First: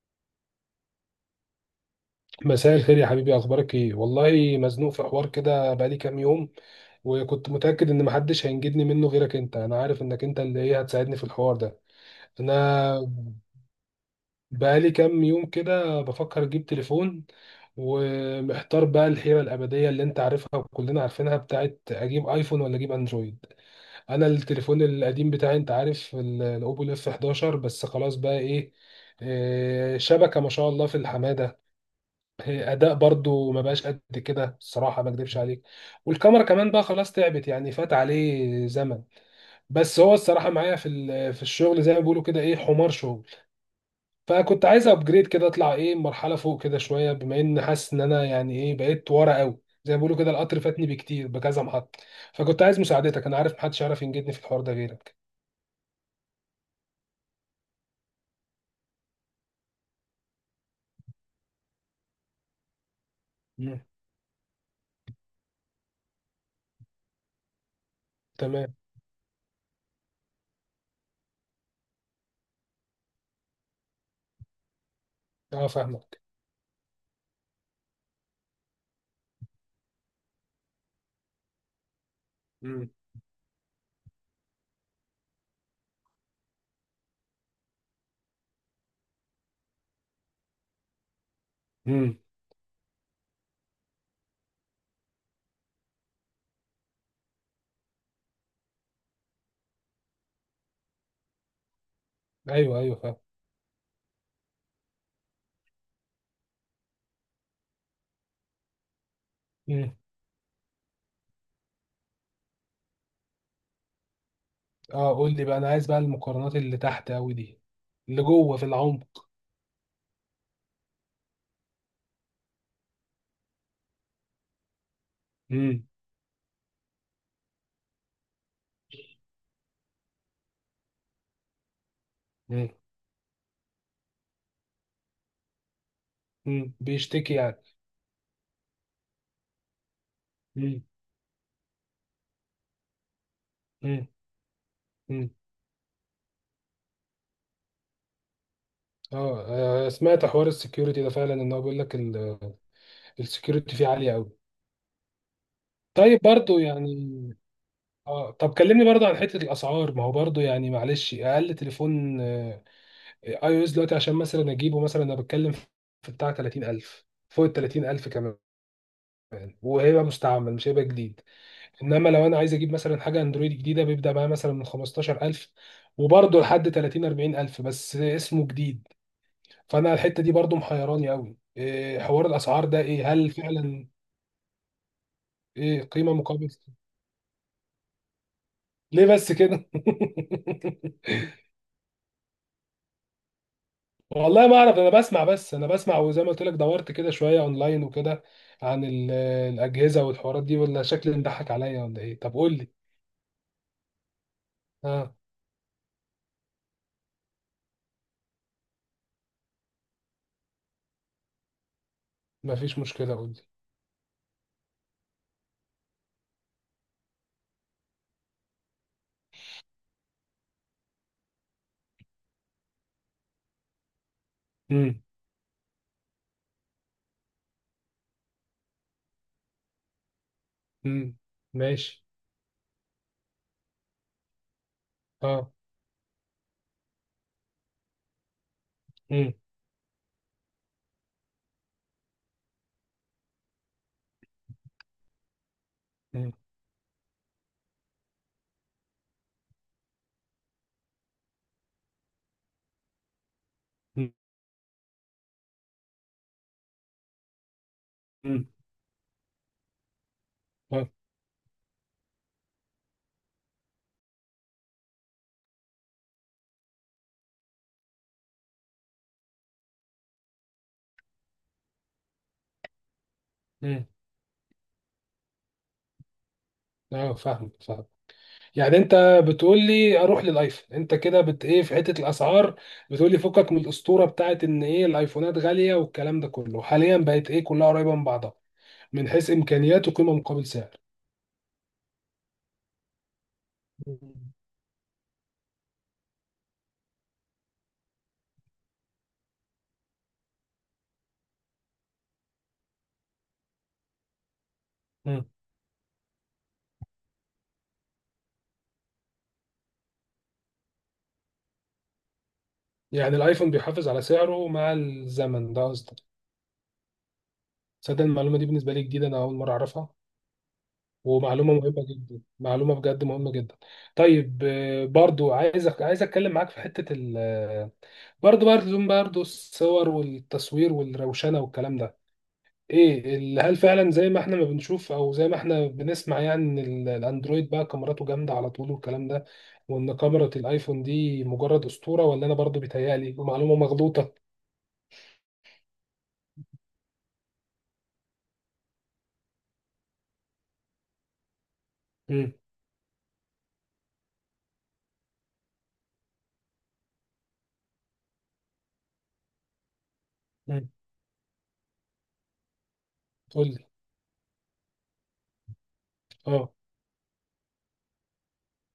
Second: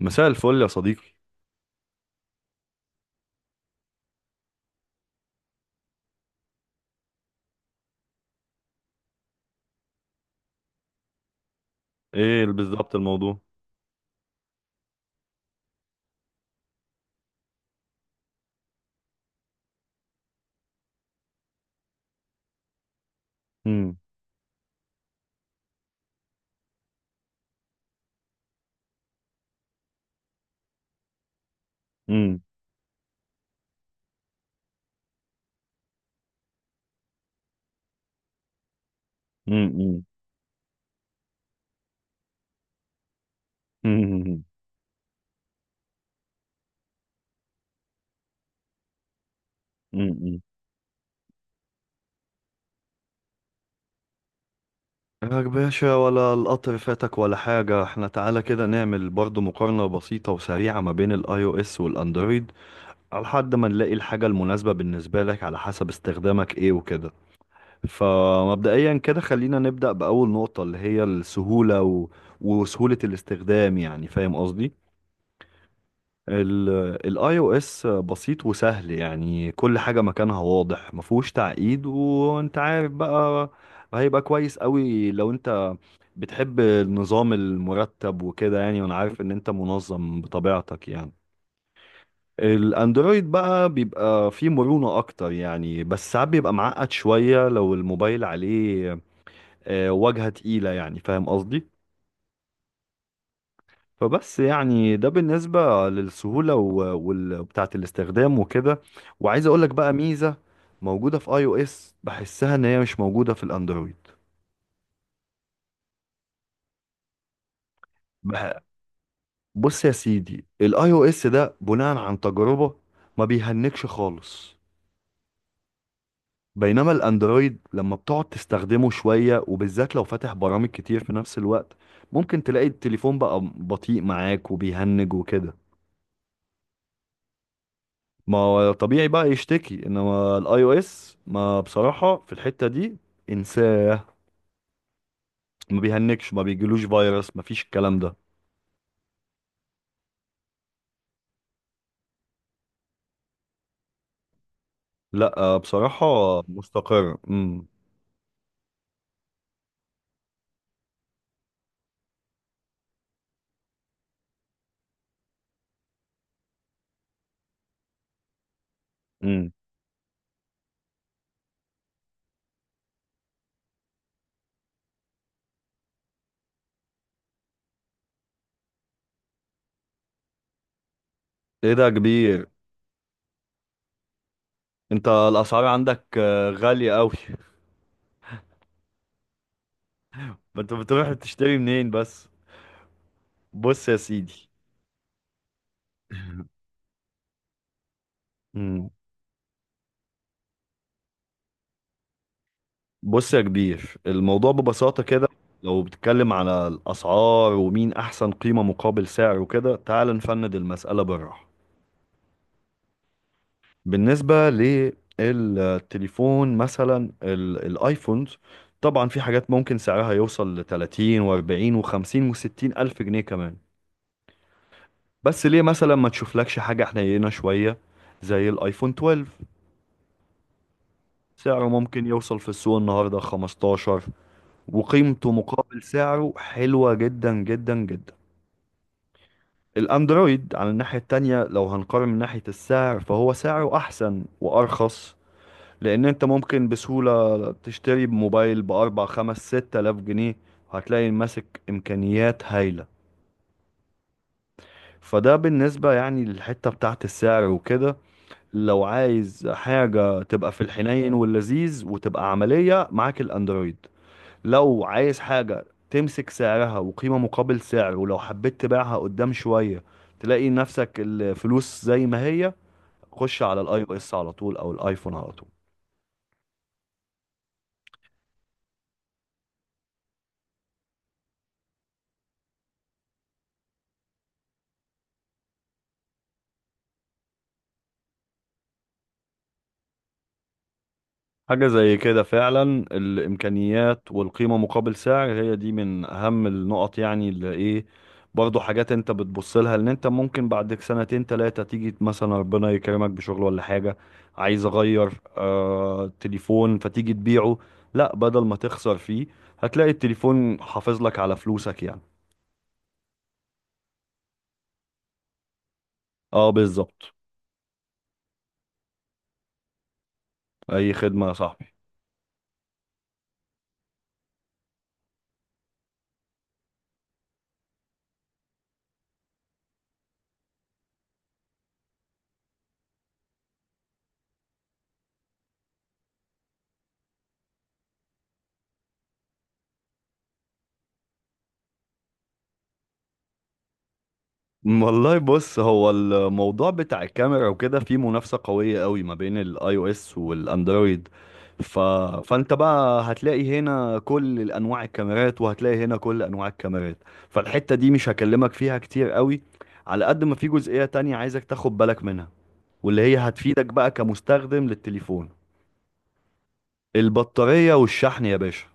مساء الفل يا صديقي. مساء الخير يا حبيبي، اخبارك ايه؟ والله مزنوق في حوار كده بقالي كام يوم، وكنت متاكد ان محدش هينجدني منه غيرك انت. انا عارف انك انت اللي هتساعدني في الحوار ده. ايه انا بالظبط الموضوع؟ بقالي كام يوم كده بفكر اجيب تليفون، ومحتار بقى الحيره الابديه اللي انت عارفها وكلنا عارفينها، بتاعت اجيب ايفون ولا اجيب اندرويد. مم. انا التليفون القديم بتاعي انت عارف الاوبو اف 11، بس خلاص بقى ايه، شبكة ما شاء الله في الحمادة. مم. هي اداء برضو ما بقاش قد كده الصراحه، ما اكدبش عليك. والكاميرا كمان بقى خلاص تعبت، يعني فات عليه زمن. مم. بس مم. هو الصراحه معايا في الشغل، زي ما بيقولوا كده، حمار شغل. مم. فكنت عايز ابجريد كده، اطلع مرحله فوق كده شويه، بما ان حاسس ان انا يعني بقيت ورا قوي. زي ما بيقولوا كده مم. القطر فاتني بكتير بكذا محطه. فكنت عايز مساعدتك، انا عارف محدش يعرف ينجدني في الحوار ده غيرك. يا باشا، ولا القطر فاتك ولا حاجة. احنا تعالى كده نعمل برضو مقارنة بسيطة وسريعة ما بين الاي او اس والاندرويد، على حد ما مم. نلاقي الحاجة المناسبة بالنسبة لك على حسب استخدامك ايه وكده. تمام. فمبدئيا كده خلينا نبدأ بأول نقطة، اللي هي السهولة وسهولة الاستخدام، يعني فاهم قصدي. اه فاهمك. الاي او اس بسيط وسهل، يعني كل حاجة مكانها واضح، مفهوش تعقيد، وانت مم. عارف بقى. هيبقى كويس قوي لو انت بتحب النظام المرتب وكده، يعني وانا عارف ان انت منظم بطبيعتك يعني. مم. الاندرويد بقى بيبقى فيه مرونة اكتر يعني، بس ساعات بيبقى معقد شوية لو الموبايل عليه واجهة تقيلة، يعني فاهم قصدي. ايوه ايوه فاهم. فبس يعني ده بالنسبة للسهولة وبتاعة الاستخدام وكده. وعايز اقولك بقى مم. ميزة موجودة في اي او اس بحسها ان هي مش موجودة في الاندرويد. اه، قول لي بقى، انا عايز بقى المقارنات اللي تحت قوي دي، اللي جوه بح- في العمق. بص يا سيدي، الاي او اس ده بناء عن تجربة ما بيهنكش خالص. امم. بينما الاندرويد لما بتقعد تستخدمه شوية، وبالذات لو فاتح برامج كتير في نفس الوقت، ممكن تلاقي امم التليفون بقى بطيء معاك وبيهنج وكده. بيشتكي يعني. ما هو طبيعي بقى يشتكي. انما الاي او امم. اس ما بصراحة، في الحتة دي انساه، امم. امم. ما بيهنكش، ما بيجيلوش فيروس، ما فيش الكلام ده. اه. سمعت حوار السكيورتي ده فعلا، ان هو بيقول لك السكيورتي فيه عاليه قوي. لا بصراحة طيب برضو يعني. مستقر اه، طب كلمني برضو عن حته الاسعار. ما هو برضو يعني معلش، اقل تليفون اي او اس دلوقتي عشان مثلا اجيبه، مثلا انا بتكلم في بتاع 30000، فوق ال 30000 كمان، امم وهيبقى مستعمل مش هيبقى جديد. انما لو انا عايز اجيب مثلا حاجه اندرويد جديده بيبدا معايا مثلا من 15000، وبرضه لحد 30 40000، بس اسمه جديد. فانا الحته دي برضه محيراني قوي. ايه ده يا إيه حوار كبير؟ الاسعار ده؟ ايه، هل فعلا انت الاسعار ايه عندك قيمه مقابل؟ غالية قوي. ليه بس كده؟ ما انت بتروح تشتري منين بس. بص يا والله سيدي ما اعرف، انا بسمع بس. انا بسمع، وزي ما قلت لك دورت كده شويه اونلاين وكده عن امم الاجهزه والحوارات دي. ولا شكلي مضحك عليا؟ ولا ايه؟ طب قول لي. بص يا كبير، الموضوع ببساطة اه. كده، لو بتتكلم على الاسعار ومين احسن قيمة مقابل سعر وكده، تعال نفند المسألة بالراحة. مفيش مشكله، قول لي. بالنسبة للتليفون مثلا، الايفونز، طبعا في حاجات ممكن سعرها يوصل ل 30 و40 و50 و60 ألف جنيه كمان. امم. بس ليه مثلا ما تشوفلكش حاجة حنينة شوية، زي الايفون 12، امم. سعره ماشي. ممكن يوصل في السوق النهاردة 15، وقيمته اه. مقابل سعره حلوة جدا جدا جدا. امم. الاندرويد على الناحية التانية، لو هنقارن من ناحية السعر، فهو سعره أحسن وأرخص، لان انت ممكن بسهولة تشتري موبايل باربع خمس ست الاف جنيه، هتلاقي ماسك امكانيات هايلة. مم. فده بالنسبة يعني للحتة بتاعت السعر وكده. مم. لو عايز حاجة تبقى في اه. الحنين واللذيذ وتبقى عملية، معاك الاندرويد. لو عايز حاجة تمسك سعرها وقيمة مقابل سعر، ولو حبيت تبيعها قدام شوية تلاقي نفسك الفلوس زي ما هي، خش على الاي مم. او اس على طول او الايفون على طول. فاهم فاهم. يعني انت بتقول لي اروح للايفون؟ انت كده بت في حته الاسعار، بتقول لي فكك من الاسطوره بتاعت ان الايفونات غاليه والكلام ده كله، حاليا بقت كلها قريبه من بعضها من حيث امكانيات وقيمه مقابل سعر. حاجة زي كده فعلا. الإمكانيات مم. والقيمة مقابل سعر هي دي من أهم النقط، يعني اللي إيه برضه، حاجات أنت بتبص لها إن أنت ممكن بعد سنتين تلاتة تيجي مثلا ربنا يكرمك بشغل ولا حاجة، عايز أغير مم. تليفون، فتيجي تبيعه، لا بدل ما تخسر فيه هتلاقي التليفون حافظ لك على فلوسك يعني. يعني الايفون بيحافظ على سعره مع الزمن، ده قصدك؟ اه، بالظبط. تصدق المعلومه دي بالنسبه لي جديده، انا اول مره اعرفها. أي خدمة يا ومعلومه صاحبي. مهمه جدا، معلومه بجد مهمه جدا. طيب برضو عايزك، عايز اتكلم معاك في حته ال، برضه الصور والتصوير والروشنة والكلام ده. هل فعلا زي ما احنا ما بنشوف او زي ما احنا بنسمع، يعني ان الاندرويد بقى كاميراته جامدة على طول والكلام ده، وان كاميرا الايفون دي مجرد اسطورة؟ ولا انا برضه بيتهيألي ومعلومة مغلوطة؟ والله بص، هو الموضوع بتاع الكاميرا وكده فيه منافسة قوية قوي ما بين الاي او اس والاندرويد، ف... امم. فانت بقى هتلاقي هنا كل انواع الكاميرات، وهتلاقي هنا كل انواع الكاميرات، فالحتة دي مش هكلمك فيها كتير قوي، على قد ما في امم. جزئية تانية عايزك تاخد بالك منها، واللي هي قول هتفيدك لي. بقى كمستخدم للتليفون. اه. البطارية والشحن يا باشا.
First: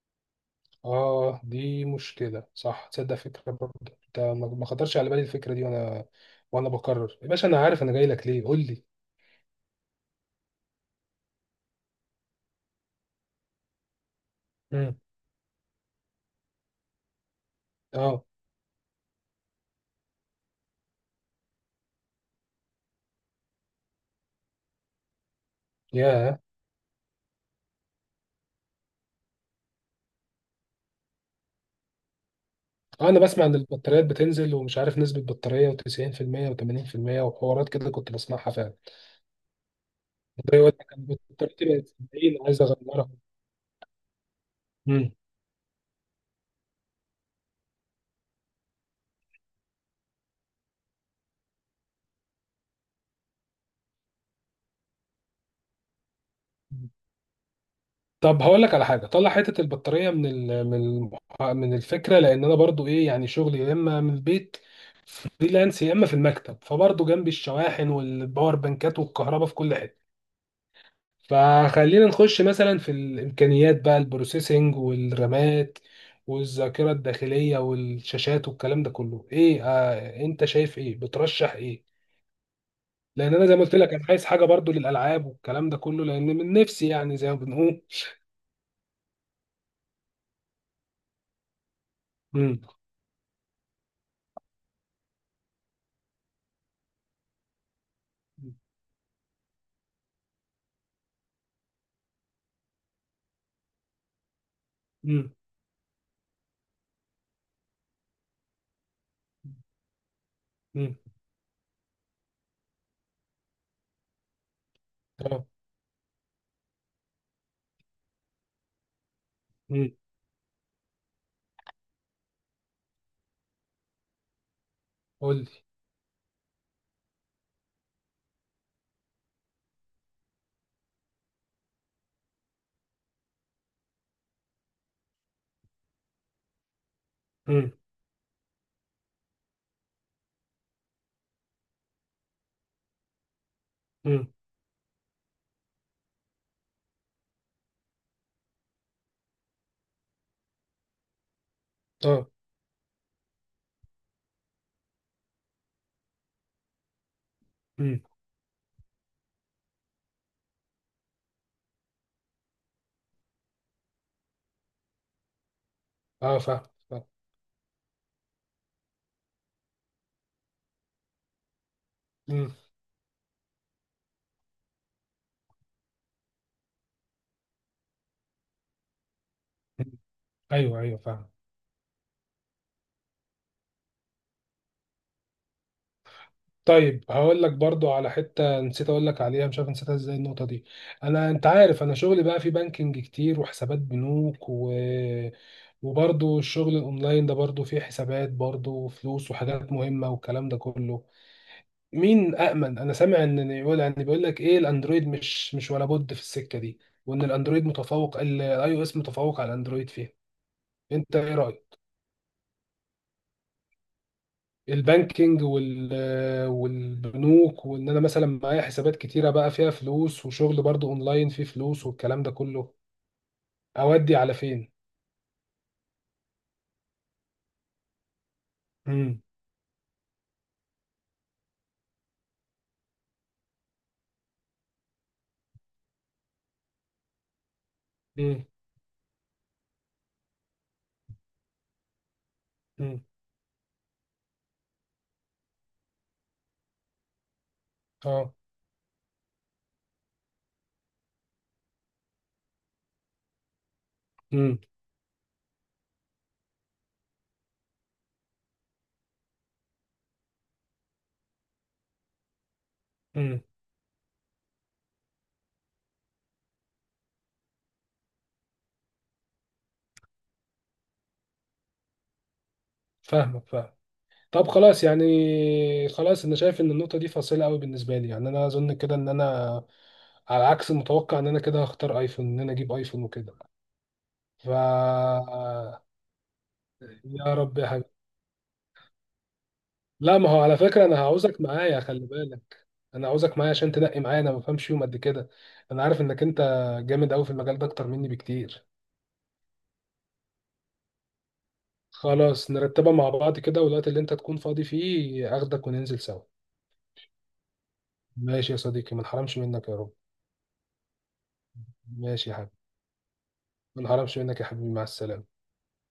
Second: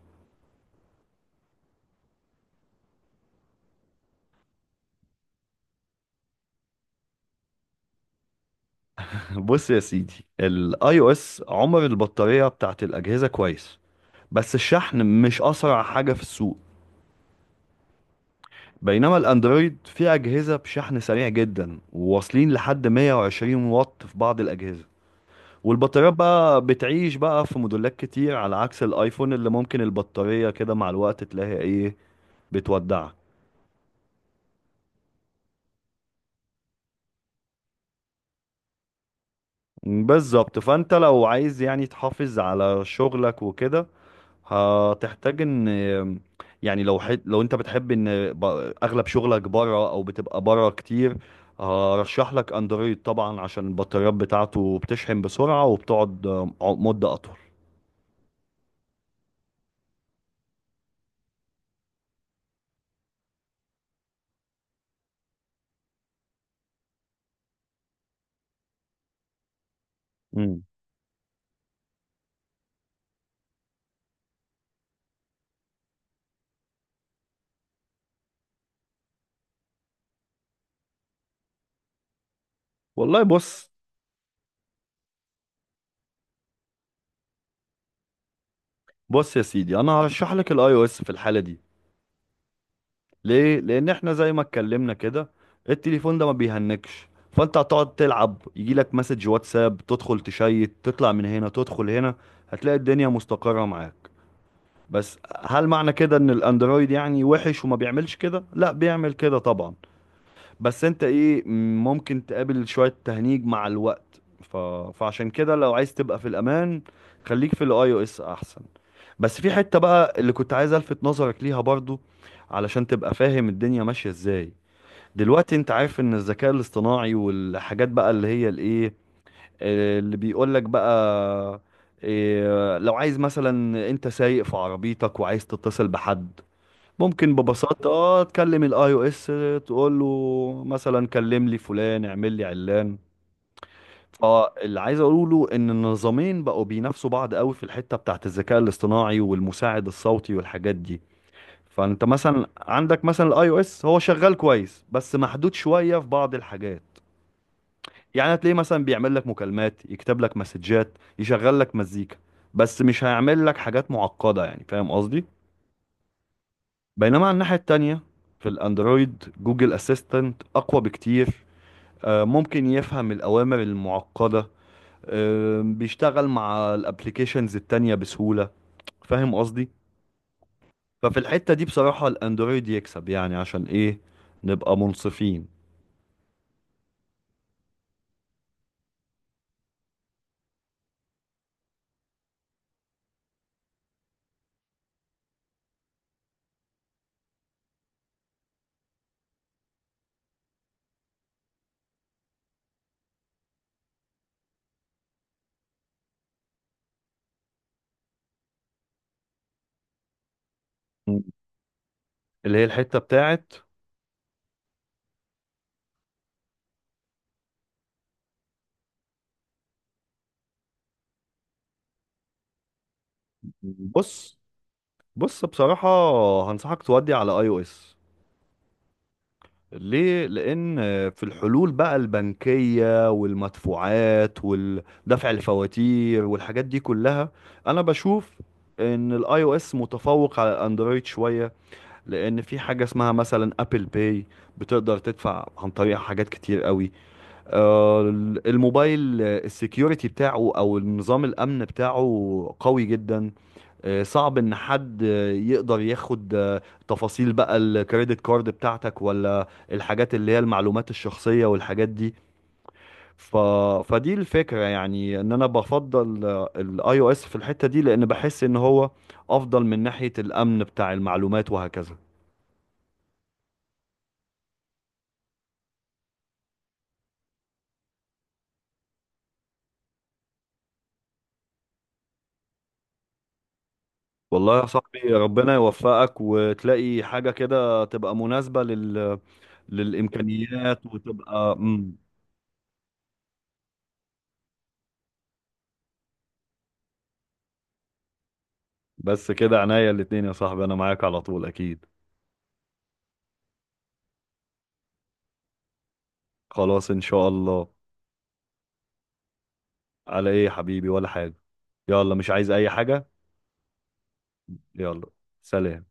اه دي مشكلة صح. تصدق فكرة برضه انت ما خطرش على بالي الفكرة دي. وانا، وانا بكرر يا باشا، انا عارف انا جاي لك ليه، قول لي. بص يا سيدي، الاي او اس عمر البطارية بتاعت الأجهزة كويس، بس الشحن امم. مش أسرع حاجة في السوق. اه. بينما الاندرويد فيه اجهزه بشحن سريع جدا، وواصلين لحد 120 واط في بعض الاجهزه، والبطاريات ياه. بقى بتعيش بقى في موديلات كتير، على عكس الايفون اللي ممكن البطاريه كده مع الوقت تلاقي ايه بتودعك. انا بسمع ان البطاريات بتنزل، ومش عارف نسبة بطارية، و90% و80% وحوارات كده كنت بسمعها فعلا. ده بالظبط، يقول فانت لك أنا لو عايز بطاريتي بقت يعني 70، تحافظ عايز على اغيرها. شغلك وكده مم. هتحتاج ان يعني، لو لو انت بتحب ان اغلب شغلك بره او بتبقى بره كتير، هرشح لك اندرويد طبعا، عشان البطاريات بتاعته بتشحن بسرعة وبتقعد مدة اطول طب هقول لك على حاجة، طلع حتة البطارية من ال- من المح- من الفكرة، لان انا برضو يعني شغلي يا اما من البيت فريلانس، يا اما في المكتب، فبرضو جنبي الشواحن والباور بانكات والكهرباء في كل حتة. امم فخلينا نخش مثلا في الامكانيات بقى، البروسيسنج والرامات والذاكره الداخليه والشاشات والكلام ده كله ايه آه انت شايف ايه؟ بترشح ايه؟ والله لان انا زي ما بص. قلت لك انا عايز حاجه برضو للالعاب والكلام ده كله، لان من نفسي يعني زي ما بنقول. بص يا سيدي، انا هرشح لك الاي او اس في الحالة دي. امم. ليه؟ لان احنا زي ما اتكلمنا كده التليفون ده ما بيهنكش، فانت هتقعد تلعب يجي لك مسج واتساب تدخل تشيت تطلع من هنا تدخل هنا، هتلاقي الدنيا مستقرة معاك. بس امم. هل معنى كده ان الاندرويد يعني وحش وما بيعملش كده؟ لا، بيعمل كده طبعا. بس امم. انت ايه، ممكن تقابل شوية تهنيج مع الوقت، فعشان اه. كده لو عايز تبقى في الامان، خليك في الاي او اس احسن. بس في حتة امم. بقى اللي كنت عايز الفت نظرك ليها برضو، علشان تبقى فاهم الدنيا ماشية ازاي. قول لي. دلوقتي انت عارف ان الذكاء الاصطناعي والحاجات بقى اللي هي الايه اللي بيقول لك بقى، لو عايز مثلا انت سايق في عربيتك وعايز تتصل بحد، ممكن امم. ببساطة تكلم الاي او اس، تقول له مثلا كلم لي فلان اعمل لي علان. امم. فاللي عايز اقوله ان النظامين بقوا بينافسوا بعض قوي في الحتة بتاعت الذكاء الاصطناعي والمساعد الصوتي والحاجات دي. فانت اه. مثلا عندك مثلا الاي او اس هو شغال كويس بس محدود شوية في بعض الحاجات، امم. يعني هتلاقيه مثلا بيعمل لك مكالمات، يكتب لك مسجات، يشغل لك مزيكا، بس مش هيعمل لك حاجات معقدة يعني، فاهم قصدي. اه فاهم. فاهم. بينما على الناحية التانية في الاندرويد جوجل اسيستنت اقوى بكتير، امم. ممكن يفهم الأوامر المعقدة، بيشتغل مع الابليكيشنز التانية بسهولة، فاهم قصدي. أمم. ايوه ايوه ففي فاهم. الحتة دي بصراحة الاندرويد يكسب، يعني عشان ايه؟ نبقى منصفين. طيب هقول لك برضو على حتة نسيت اقول لك عليها، مش عارف نسيتها ازاي النقطة دي. انا انت عارف انا شغلي بقى في بانكينج كتير وحسابات بنوك، و... وبرضو الشغل الاونلاين ده برضو فيه حسابات برضو وفلوس وحاجات مهمة والكلام ده كله. مين أأمن؟ انا سامع ان يقول يعني بيقول لك الاندرويد مش ولا بد في السكة دي، وان الاندرويد متفوق، الاي او اس متفوق على الاندرويد فيها. انت مم. ايه رأيك؟ اللي هي الحتة بتاعت، البانكينج وال، والبنوك، وان انا مثلا معايا حسابات كتيره بقى فيها فلوس وشغل برضو اونلاين فيه فلوس والكلام ده كله، اودي على بص فين؟ بص بصراحة هنصحك تودي على اي او اس. امم. ليه؟ لأن في الحلول بقى البنكية والمدفوعات ودفع الفواتير والحاجات دي كلها، أنا بشوف امم. إن الآي أو إس متفوق على الأندرويد شوية، لأن في حاجة امم. اسمها مثلا أبل باي، بتقدر تدفع عن طريق حاجات كتير قوي. آه، اه. الموبايل السكيورتي بتاعه أو النظام الأمن بتاعه قوي جدا، صعب ان امم. حد يقدر ياخد تفاصيل بقى الكريدت كارد بتاعتك، ولا الحاجات اللي هي المعلومات الشخصية والحاجات دي، ف... امم. فدي الفكرة، يعني ان انا بفضل الاي او اس في الحتة دي، لان بحس ان هو افضل من ناحية الامن بتاع المعلومات وهكذا. فاهمك فاهم. طب خلاص يعني. خلاص انا شايف ان النقطه دي فاصله قوي بالنسبه لي، يعني انا اظن كده ان انا على عكس المتوقع ان انا كده هختار ايفون، ان انا اجيب ايفون وكده. ف، والله يا صاحبي ربنا يوفقك وتلاقي حاجة يا رب كده تبقى مناسبة لا، ما هو على للإمكانيات، فكرة أنا هعوزك وتبقى معايا مم. خلي بالك. أنا عاوزك معايا عشان تنقي معايا، أنا ما بفهمش يوم قد كده. أنا عارف إنك أنت جامد أوي في المجال ده أكتر مني بكتير. بس كده عناية الاتنين يا صاحبي، أنا معاك على طول أكيد. خلاص نرتبها مع بعض كده، والوقت اللي أنت تكون فاضي فيه أخدك وننزل سوا. خلاص إن شاء الله. ماشي يا صديقي، ما نحرمش منك يا رب. على ايه يا حبيبي؟ ولا حاجة. يلا مش ماشي يا عايز حبيبي، اي حاجة. ما نحرمش منك يا حبيبي، مع يلا، السلامة. سلام.